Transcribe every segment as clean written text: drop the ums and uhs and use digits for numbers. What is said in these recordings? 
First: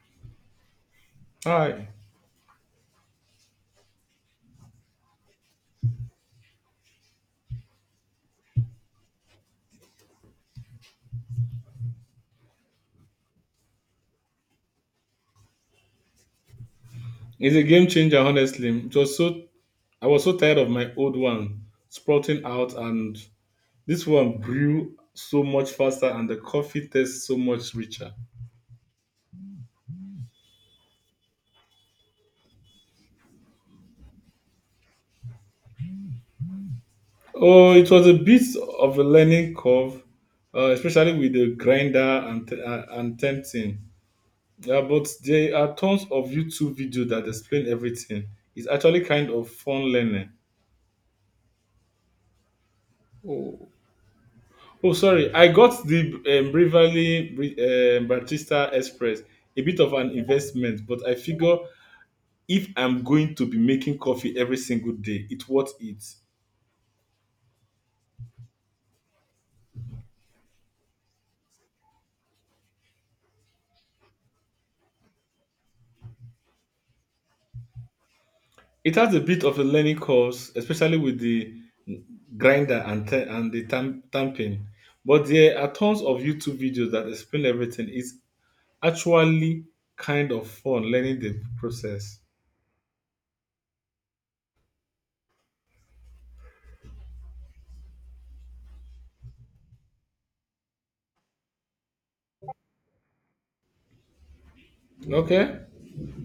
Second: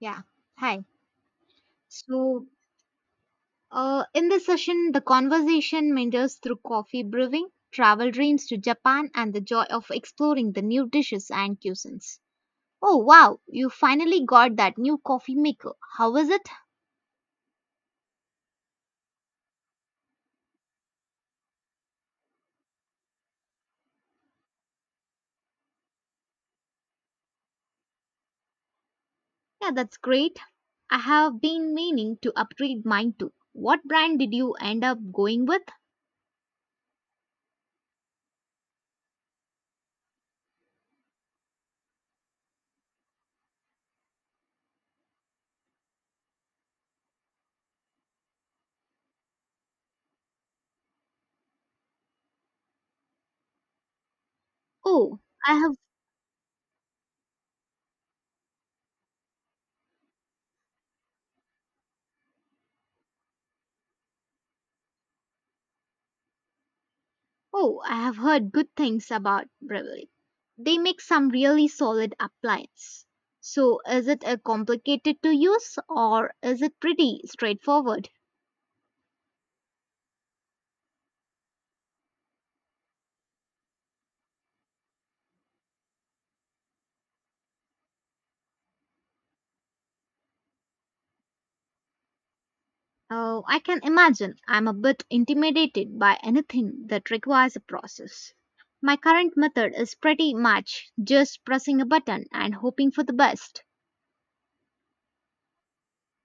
Yeah. Hi. Hi. So, in this session, the conversation meanders through coffee brewing, travel dreams to Japan, and the joy of exploring the new dishes and cuisines. Oh, wow. You finally got that new coffee maker. How was it? It's a game changer, honestly. It was so I was so tired of my old one sprouting out and this one grew so much faster and the coffee tastes so much richer. Yeah, that's great. I have been meaning to upgrade mine too. What brand did you end up going with? Oh, it was a bit of a learning curve, especially with the grinder and and tempting. Yeah, but there are tons of YouTube videos that explain everything. It's actually kind of fun learning. Oh, Oh, sorry. I I got the Bravely Batista Express, a bit of an investment, but I figure if I'm going to be making coffee every single day, it's worth it. Oh, I have heard good things about Breville. They make some really solid appliance. So, is it complicated to use or is it pretty straightforward? It has a bit of a learning course, especially with the grinder and and the tamping. But there are tons of YouTube videos that explain everything. It's actually kind of fun learning the process. Oh, I can imagine I'm a bit intimidated by anything that requires a process. My current method is pretty much just pressing a button and hoping for the best. Okay.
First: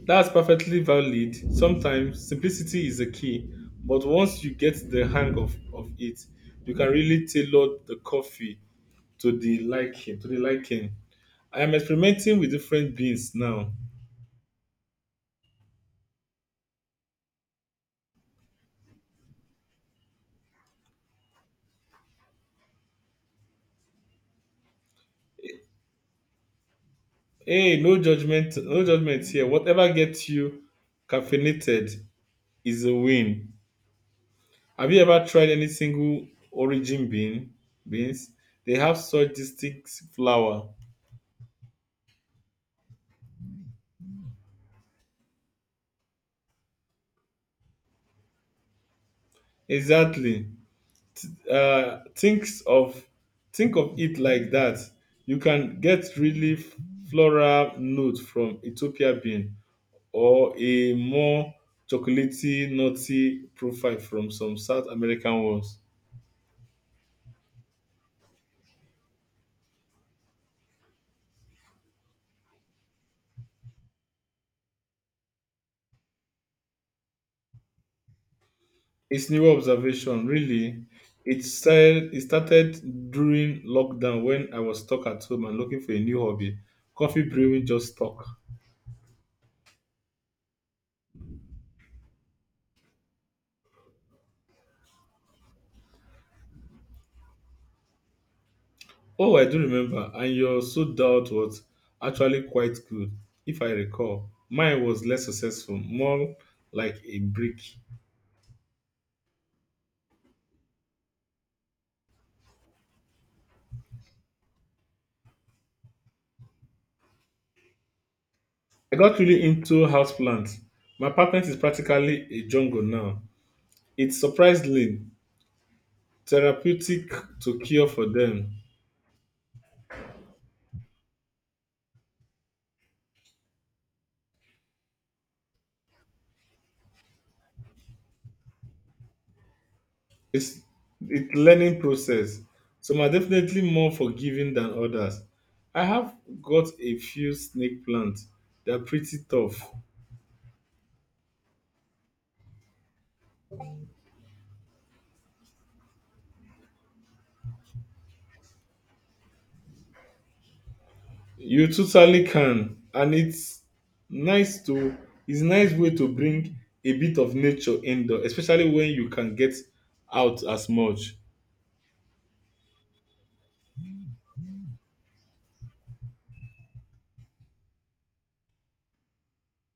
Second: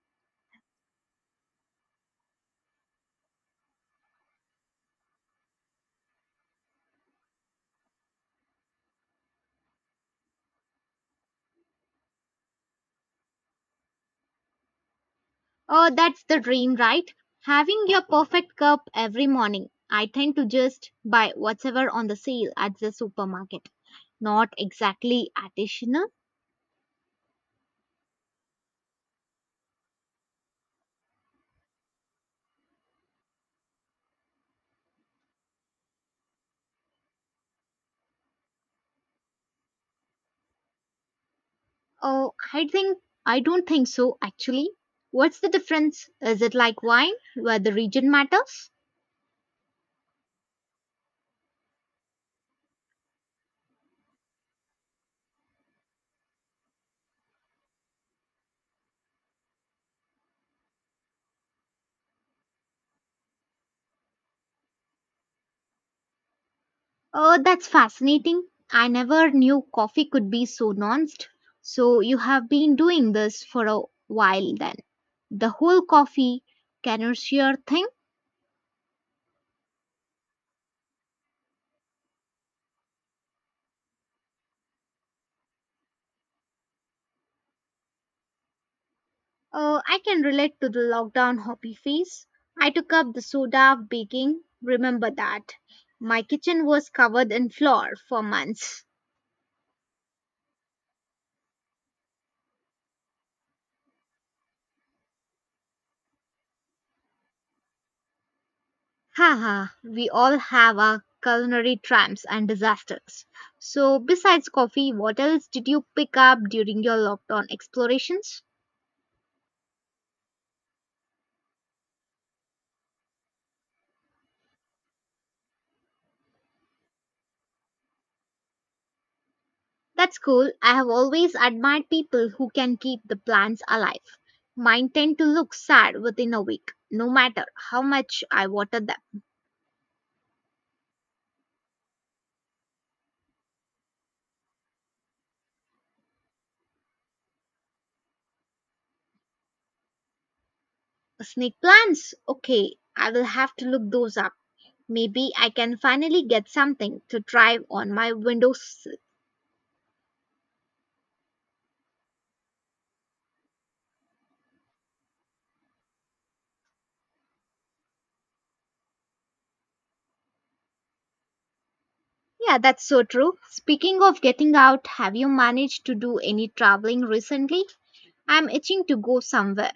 That's perfectly valid. Sometimes simplicity is the key, but once you get the hang of it, you can really tailor the coffee to the liking. I am experimenting with different beans now. Oh, that's the dream, right? Having your perfect cup every morning. I tend to just buy whatever on the sale at the supermarket. Not exactly artisanal. Hey, no judgment, no judgment here. Whatever gets you caffeinated is a win. Have you ever tried any single origin beans? They have such distinct flower. Oh, I don't think so actually. What's the difference? Is it like wine where the region matters? Exactly. uh, thinks of think of it like that. You can get really floral note from ethiopia bean, or a more chocolatey nutty profile from some south american ones. Oh, that's fascinating. I never knew coffee could be so nuanced. So you have been doing this for a while then. The whole coffee connoisseur thing? It's new observation really. It started during lockdown when I was stuck at home and looking for a new hobby. Coffee brewing just stuck. I can relate to the lockdown hobby phase. I took up the soda baking. Remember that. My kitchen was covered in flour for months. Oh, I do remember. And your so doubt was actually quite good, if I recall. Mine was less successful, more like a brick. Haha, we all have our culinary triumphs and disasters. So, besides coffee, what else did you pick up during your lockdown explorations? I got really into houseplants. My apartment is practically a jungle now. It's surprisingly therapeutic to care for them. That's cool. I have always admired people who can keep the plants alive. Mine tend to look sad within a week, no matter how much I water them. It's it's learning process. Some are definitely more forgiving than others. I have got a few snake plants. They're pretty tough. Snake plants? Okay, I will have to look those up. Maybe I can finally get something to drive on my windows. You totally can, and nice to it's nice way to bring a bit of nature indoor, especially when you can get out as much. Yeah, that's so true. Speaking of getting out, have you managed to do any traveling recently? I'm itching to go somewhere.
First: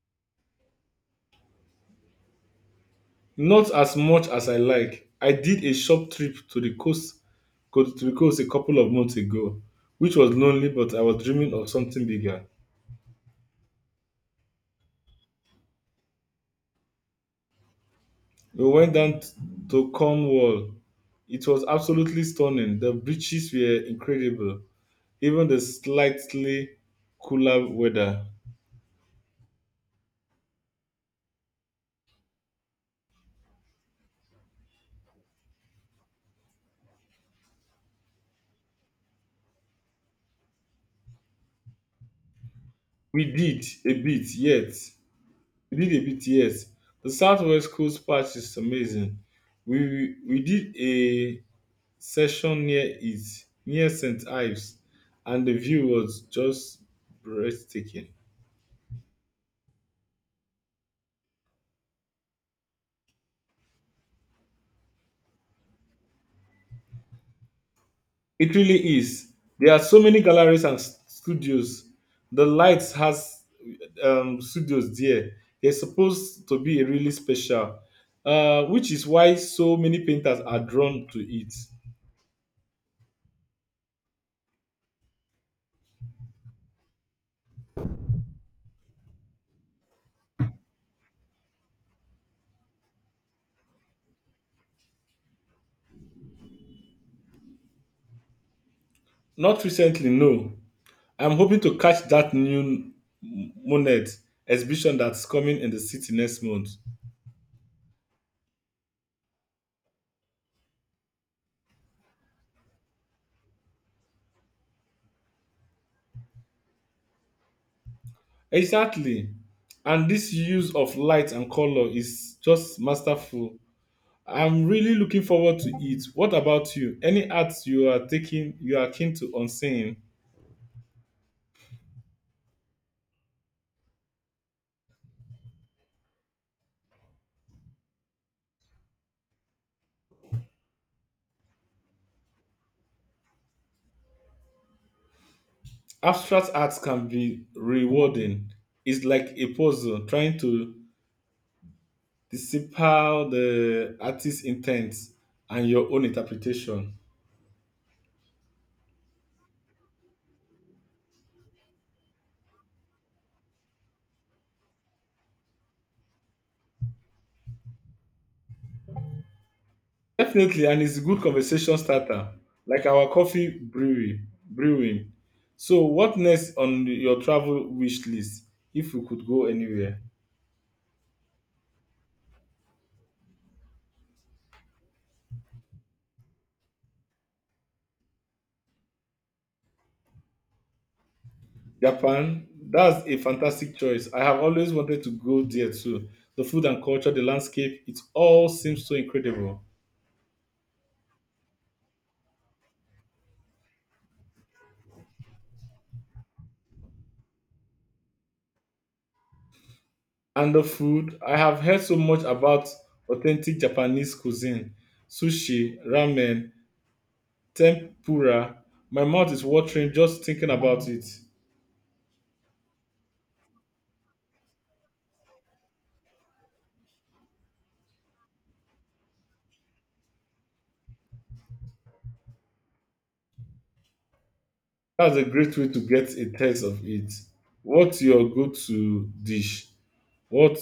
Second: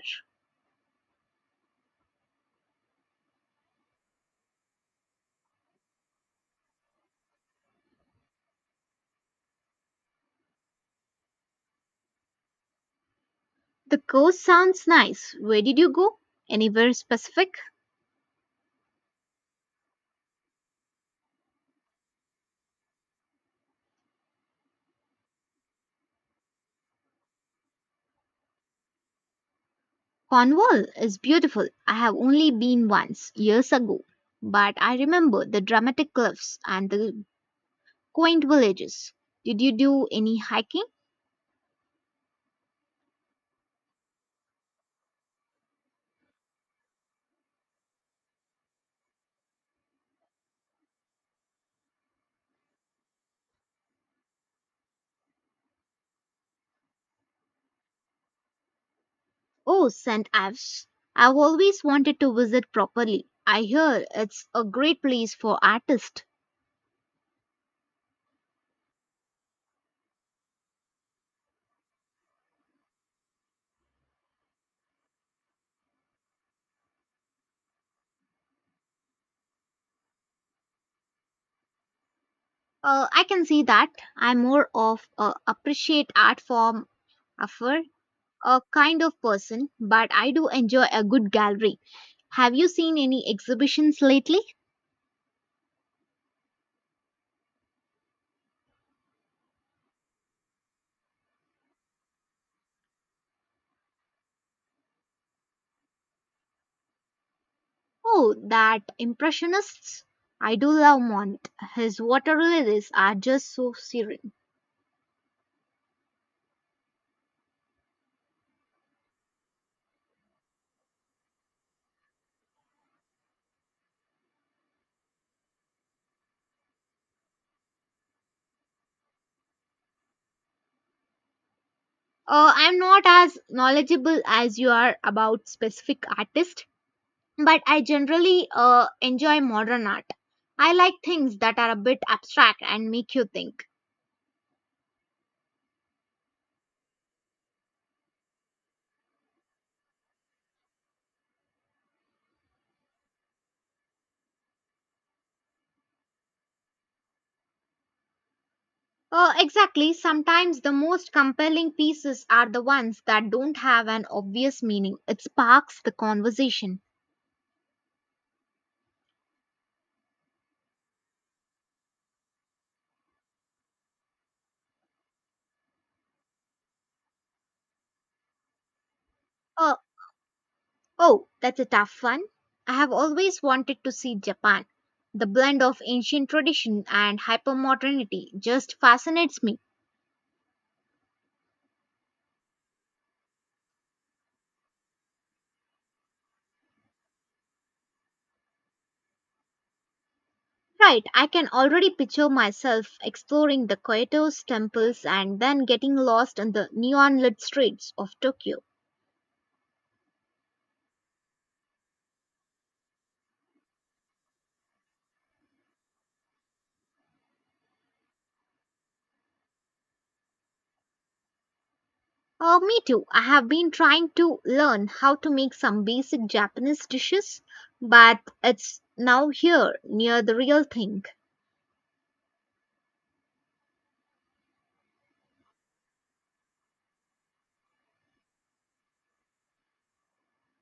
Not as much as I like. I did a short trip to the to the coast a couple of months ago, which was lonely, but I was dreaming of something bigger. The coast sounds nice. Where did you go? Anywhere specific? We went to Cornwall. It was absolutely stunning. The beaches were incredible, even the slightly cooler weather. Cornwall is beautiful. I have only been once, years ago, but I remember the dramatic cliffs and the quaint villages. Did you do any hiking? We did a bit, yet we did a bit, yes. The Southwest Coast Patch is amazing. We did a session near it, near St. Ives, and the view was just breathtaking. Oh, St. Ives. I've always wanted to visit properly. I hear it's a great place for artists. It really is. There are so many galleries and studios. The Lights has studios there. They're supposed to be really special, which is why so many painters are drawn to it. I can see that. I'm more of a appreciate art form affair a kind of person, but I do enjoy a good gallery. Have you seen any exhibitions lately? Not recently, no. I'm hoping to catch that new Monet exhibition that's coming in the city next month. Oh, that impressionists. I do love Monet. His water lilies are just so serene. Exactly. And this use of light and color is just masterful. I'm really looking forward to it. What about you? Any arts you are taking you are keen to on seeing? I'm not as knowledgeable as you are about specific artists, but I generally enjoy modern art. I like things that are a bit abstract and make you think. Abstract arts can be rewarding. It's like a puzzle trying to decipher the artist's intent and your own interpretation. Exactly, sometimes the most compelling pieces are the ones that don't have an obvious meaning. It sparks the conversation. Definitely, and it's a good conversation starter, like our coffee brewery brewing. So, what next on your travel wish list if you could go Uh, anywhere? oh, that's a tough one. I have always wanted to see Japan. The blend of ancient tradition and hypermodernity just fascinates me. Japan, that's a fantastic choice. I have always wanted to go there too. The food and culture, the landscape, it all seems so incredible. Right, I can already picture myself exploring the Kyoto's temples and then getting lost in the neon lit streets of Tokyo. And the food, I have heard so much about authentic Japanese cuisine, sushi, ramen, tempura. My mouth is watering just thinking about it. Oh, me too. I have been trying to learn how to make some basic Japanese dishes, but it's now here near the real thing. That's a great way to get a taste of it. What's your go-to dish? What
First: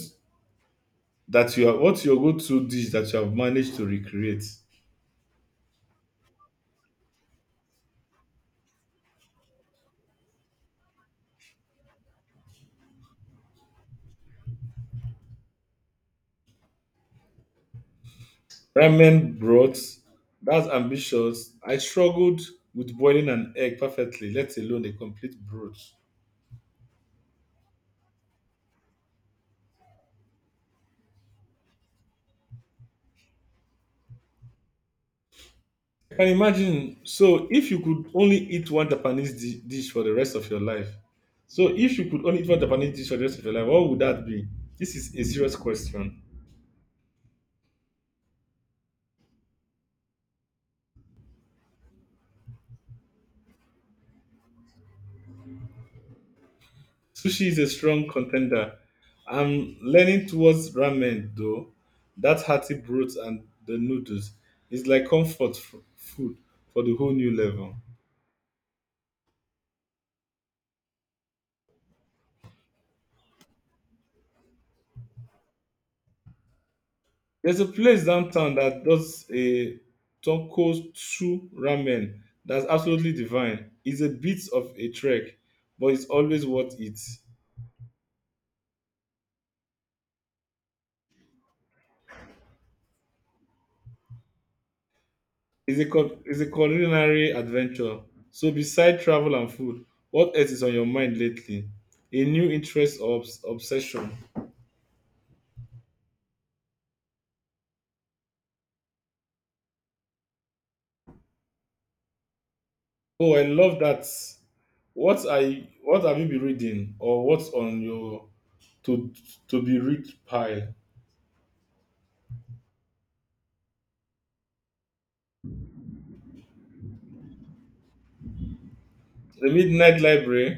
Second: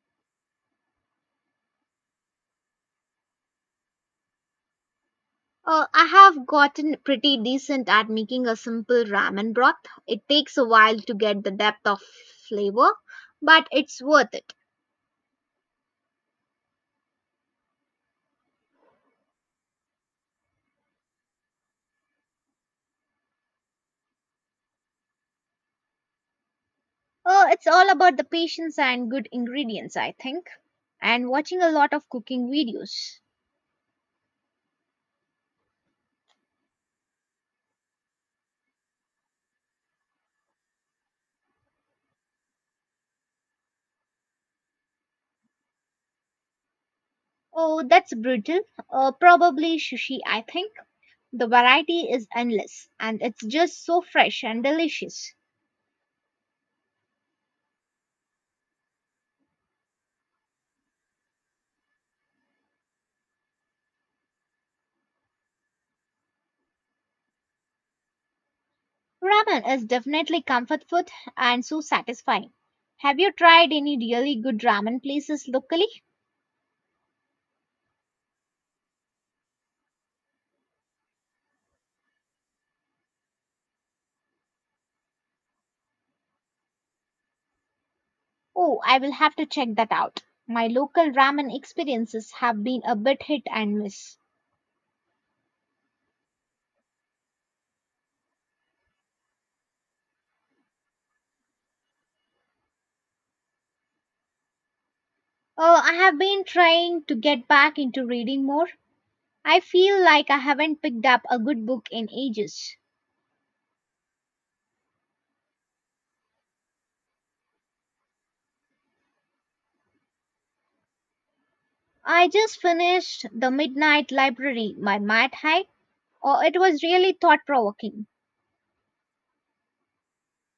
what's your go-to dish that you have managed to recreate? I have gotten pretty decent at making a simple ramen broth. It takes a while to get the depth of flavor, but it's worth it. Ramen broth. That's ambitious. I struggled with boiling an egg perfectly, let alone a complete broth. Oh, it's all about the patience and good ingredients, I think. And watching a lot of cooking videos. I can imagine. So, if you could only eat one Japanese dish for the rest of your life, so if you could only eat one Japanese dish for the rest of your life, what would that be? This is a serious question. Oh, that's brutal. Probably sushi, I think. The variety is endless and it's just so fresh and delicious. Sushi is a strong contender. I'm leaning towards ramen though. That hearty broth and the noodles is like comfort food for the whole new level. Ramen is definitely comfort food and so satisfying. Have you tried any really good ramen places locally? There's a place downtown that does a tonkotsu ramen that's absolutely divine. It's a bit of a trek, but it's always worth it. Oh, I will have to check that out. My local ramen experiences have been a bit hit and miss. It's a culinary adventure. So, beside travel and food, what else is on your mind lately? A new interest or obsession? Oh, I have been trying to get back into reading more. I feel like I haven't picked up a good book in ages. Oh, I love that. What have you been reading, or what's on your to be read pile? I just finished The Midnight Library by Matt Haig. Oh, it was really thought provoking. The Midnight Library.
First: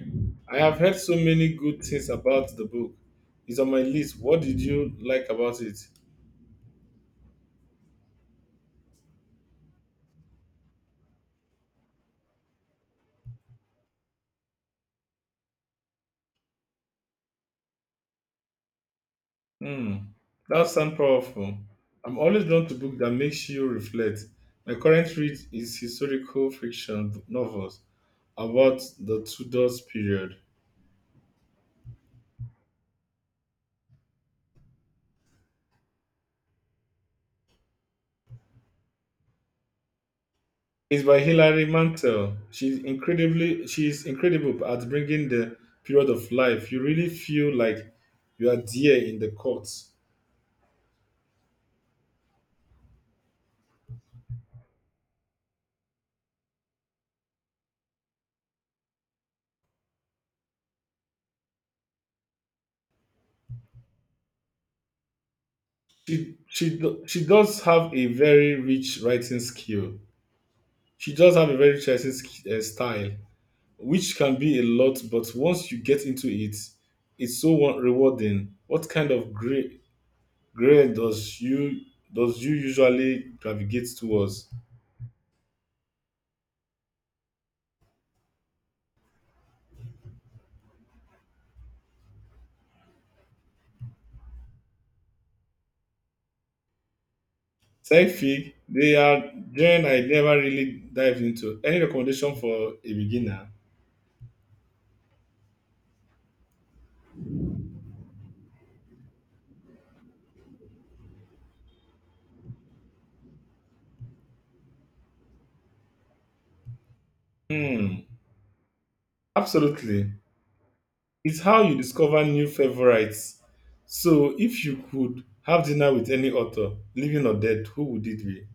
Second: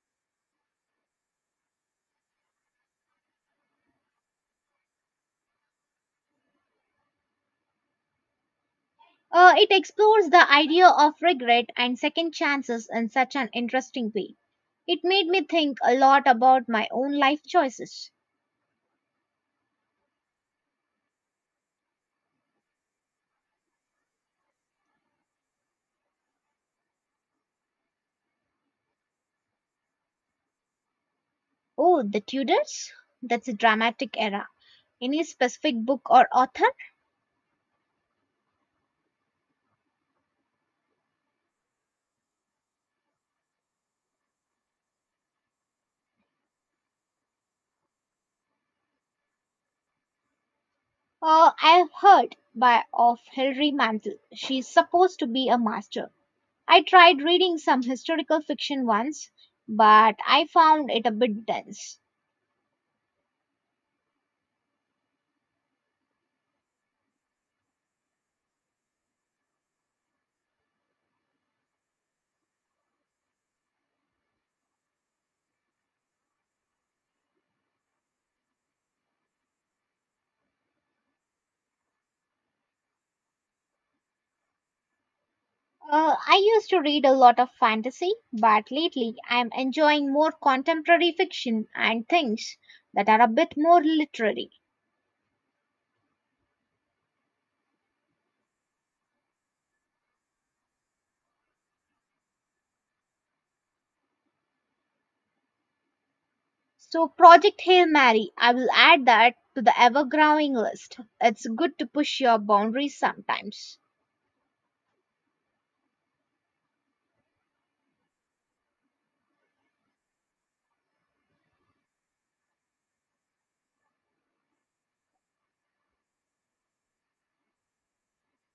I have heard so many good things about the book. It's on my list. What did you like about it? It explores the idea of regret and second chances in such an interesting way. It made me think a lot about my own life choices. Hmm, that sounds powerful. I'm always drawn to books that makes you reflect. My current read is historical fiction novels about the Tudors period. Oh, The Tudors? That's a dramatic era. Any specific book or author? Is by Hilary Mantel. She's incredible at bringing the period of life. You really feel like you are there in the court. I've heard by of Hilary Mantel. She's supposed to be a master. I tried reading some historical fiction once, but I found it a bit dense. She does have a very rich writing skill. She does have a very rich writing style, which can be a lot. But once you get into it, it's so rewarding. What kind of grade does you usually gravitate towards? I used to read a lot of fantasy, but lately I'm enjoying more contemporary fiction and things that are a bit more literary. Tech fee, they are gen I never really dived into. Any recommendation for a beginner? So, Project Hail Mary, I will add that to the ever growing list. It's good to push your boundaries sometimes. Hmm, absolutely. It's how you discover new favorites. So if you could have dinner with any author, living or dead, who would it be?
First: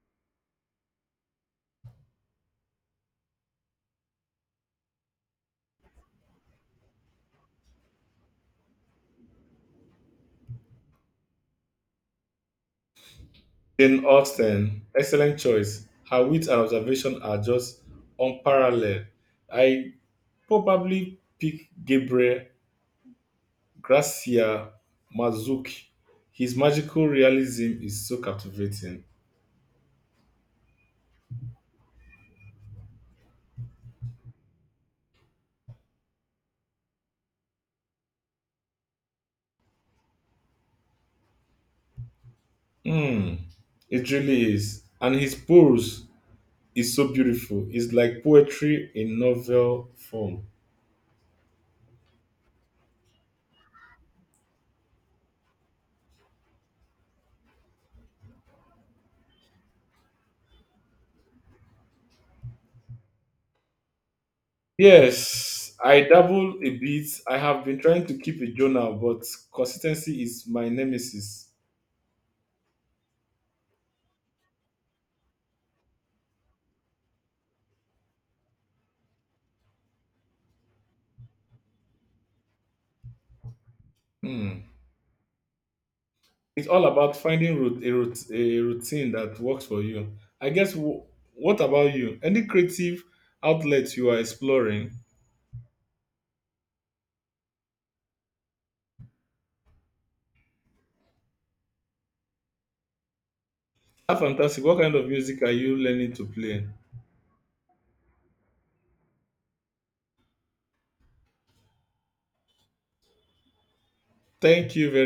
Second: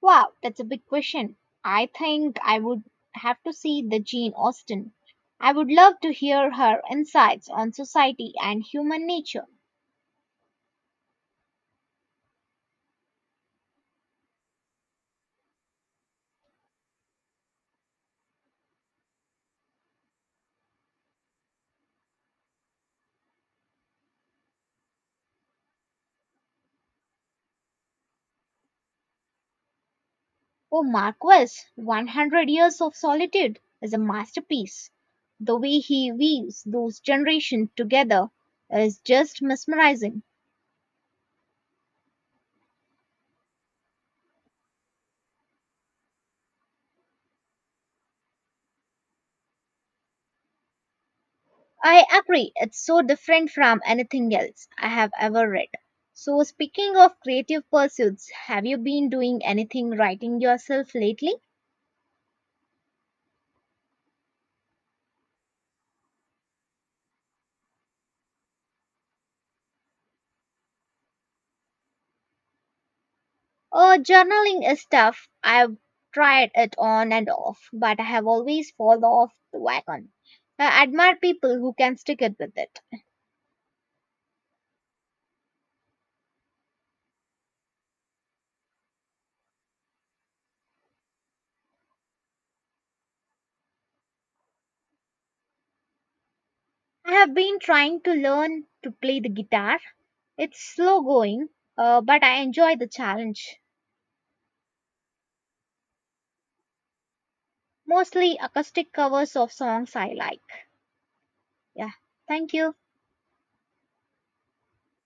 Wow, that's a big question. I think I would have to see the Jane Austen. I would love to hear her insights on society and human nature. Jane Austen, excellent choice. Her wit and observation are just unparalleled. I probably pick Gabriel Gracia Mazuki. His magical realism is so captivating. Oh, Marquis, 100 Years of Solitude is a masterpiece. The way he weaves those generations together is just mesmerizing. Mm, it really is. And his prose is so beautiful. It's like poetry in novel form. I agree, it's so different from anything else I have ever read. So, speaking of creative pursuits, have you been doing anything writing yourself lately? Yes, I dabble a bit. I have been trying to keep a journal, but consistency is my nemesis. Oh, journaling is tough. I've tried it on and off, but I have always fallen off the wagon. I admire people who can stick it with it. Hmm. It's all about finding root, a routine that works for you. I guess, what about you? Any creative outlets you are exploring? I have been trying to learn to play the guitar. It's slow going, but I enjoy the challenge. Ah, fantastic. What kind of music are you learning to play? Mostly acoustic covers of songs I like. Yeah, thank you. Thank you very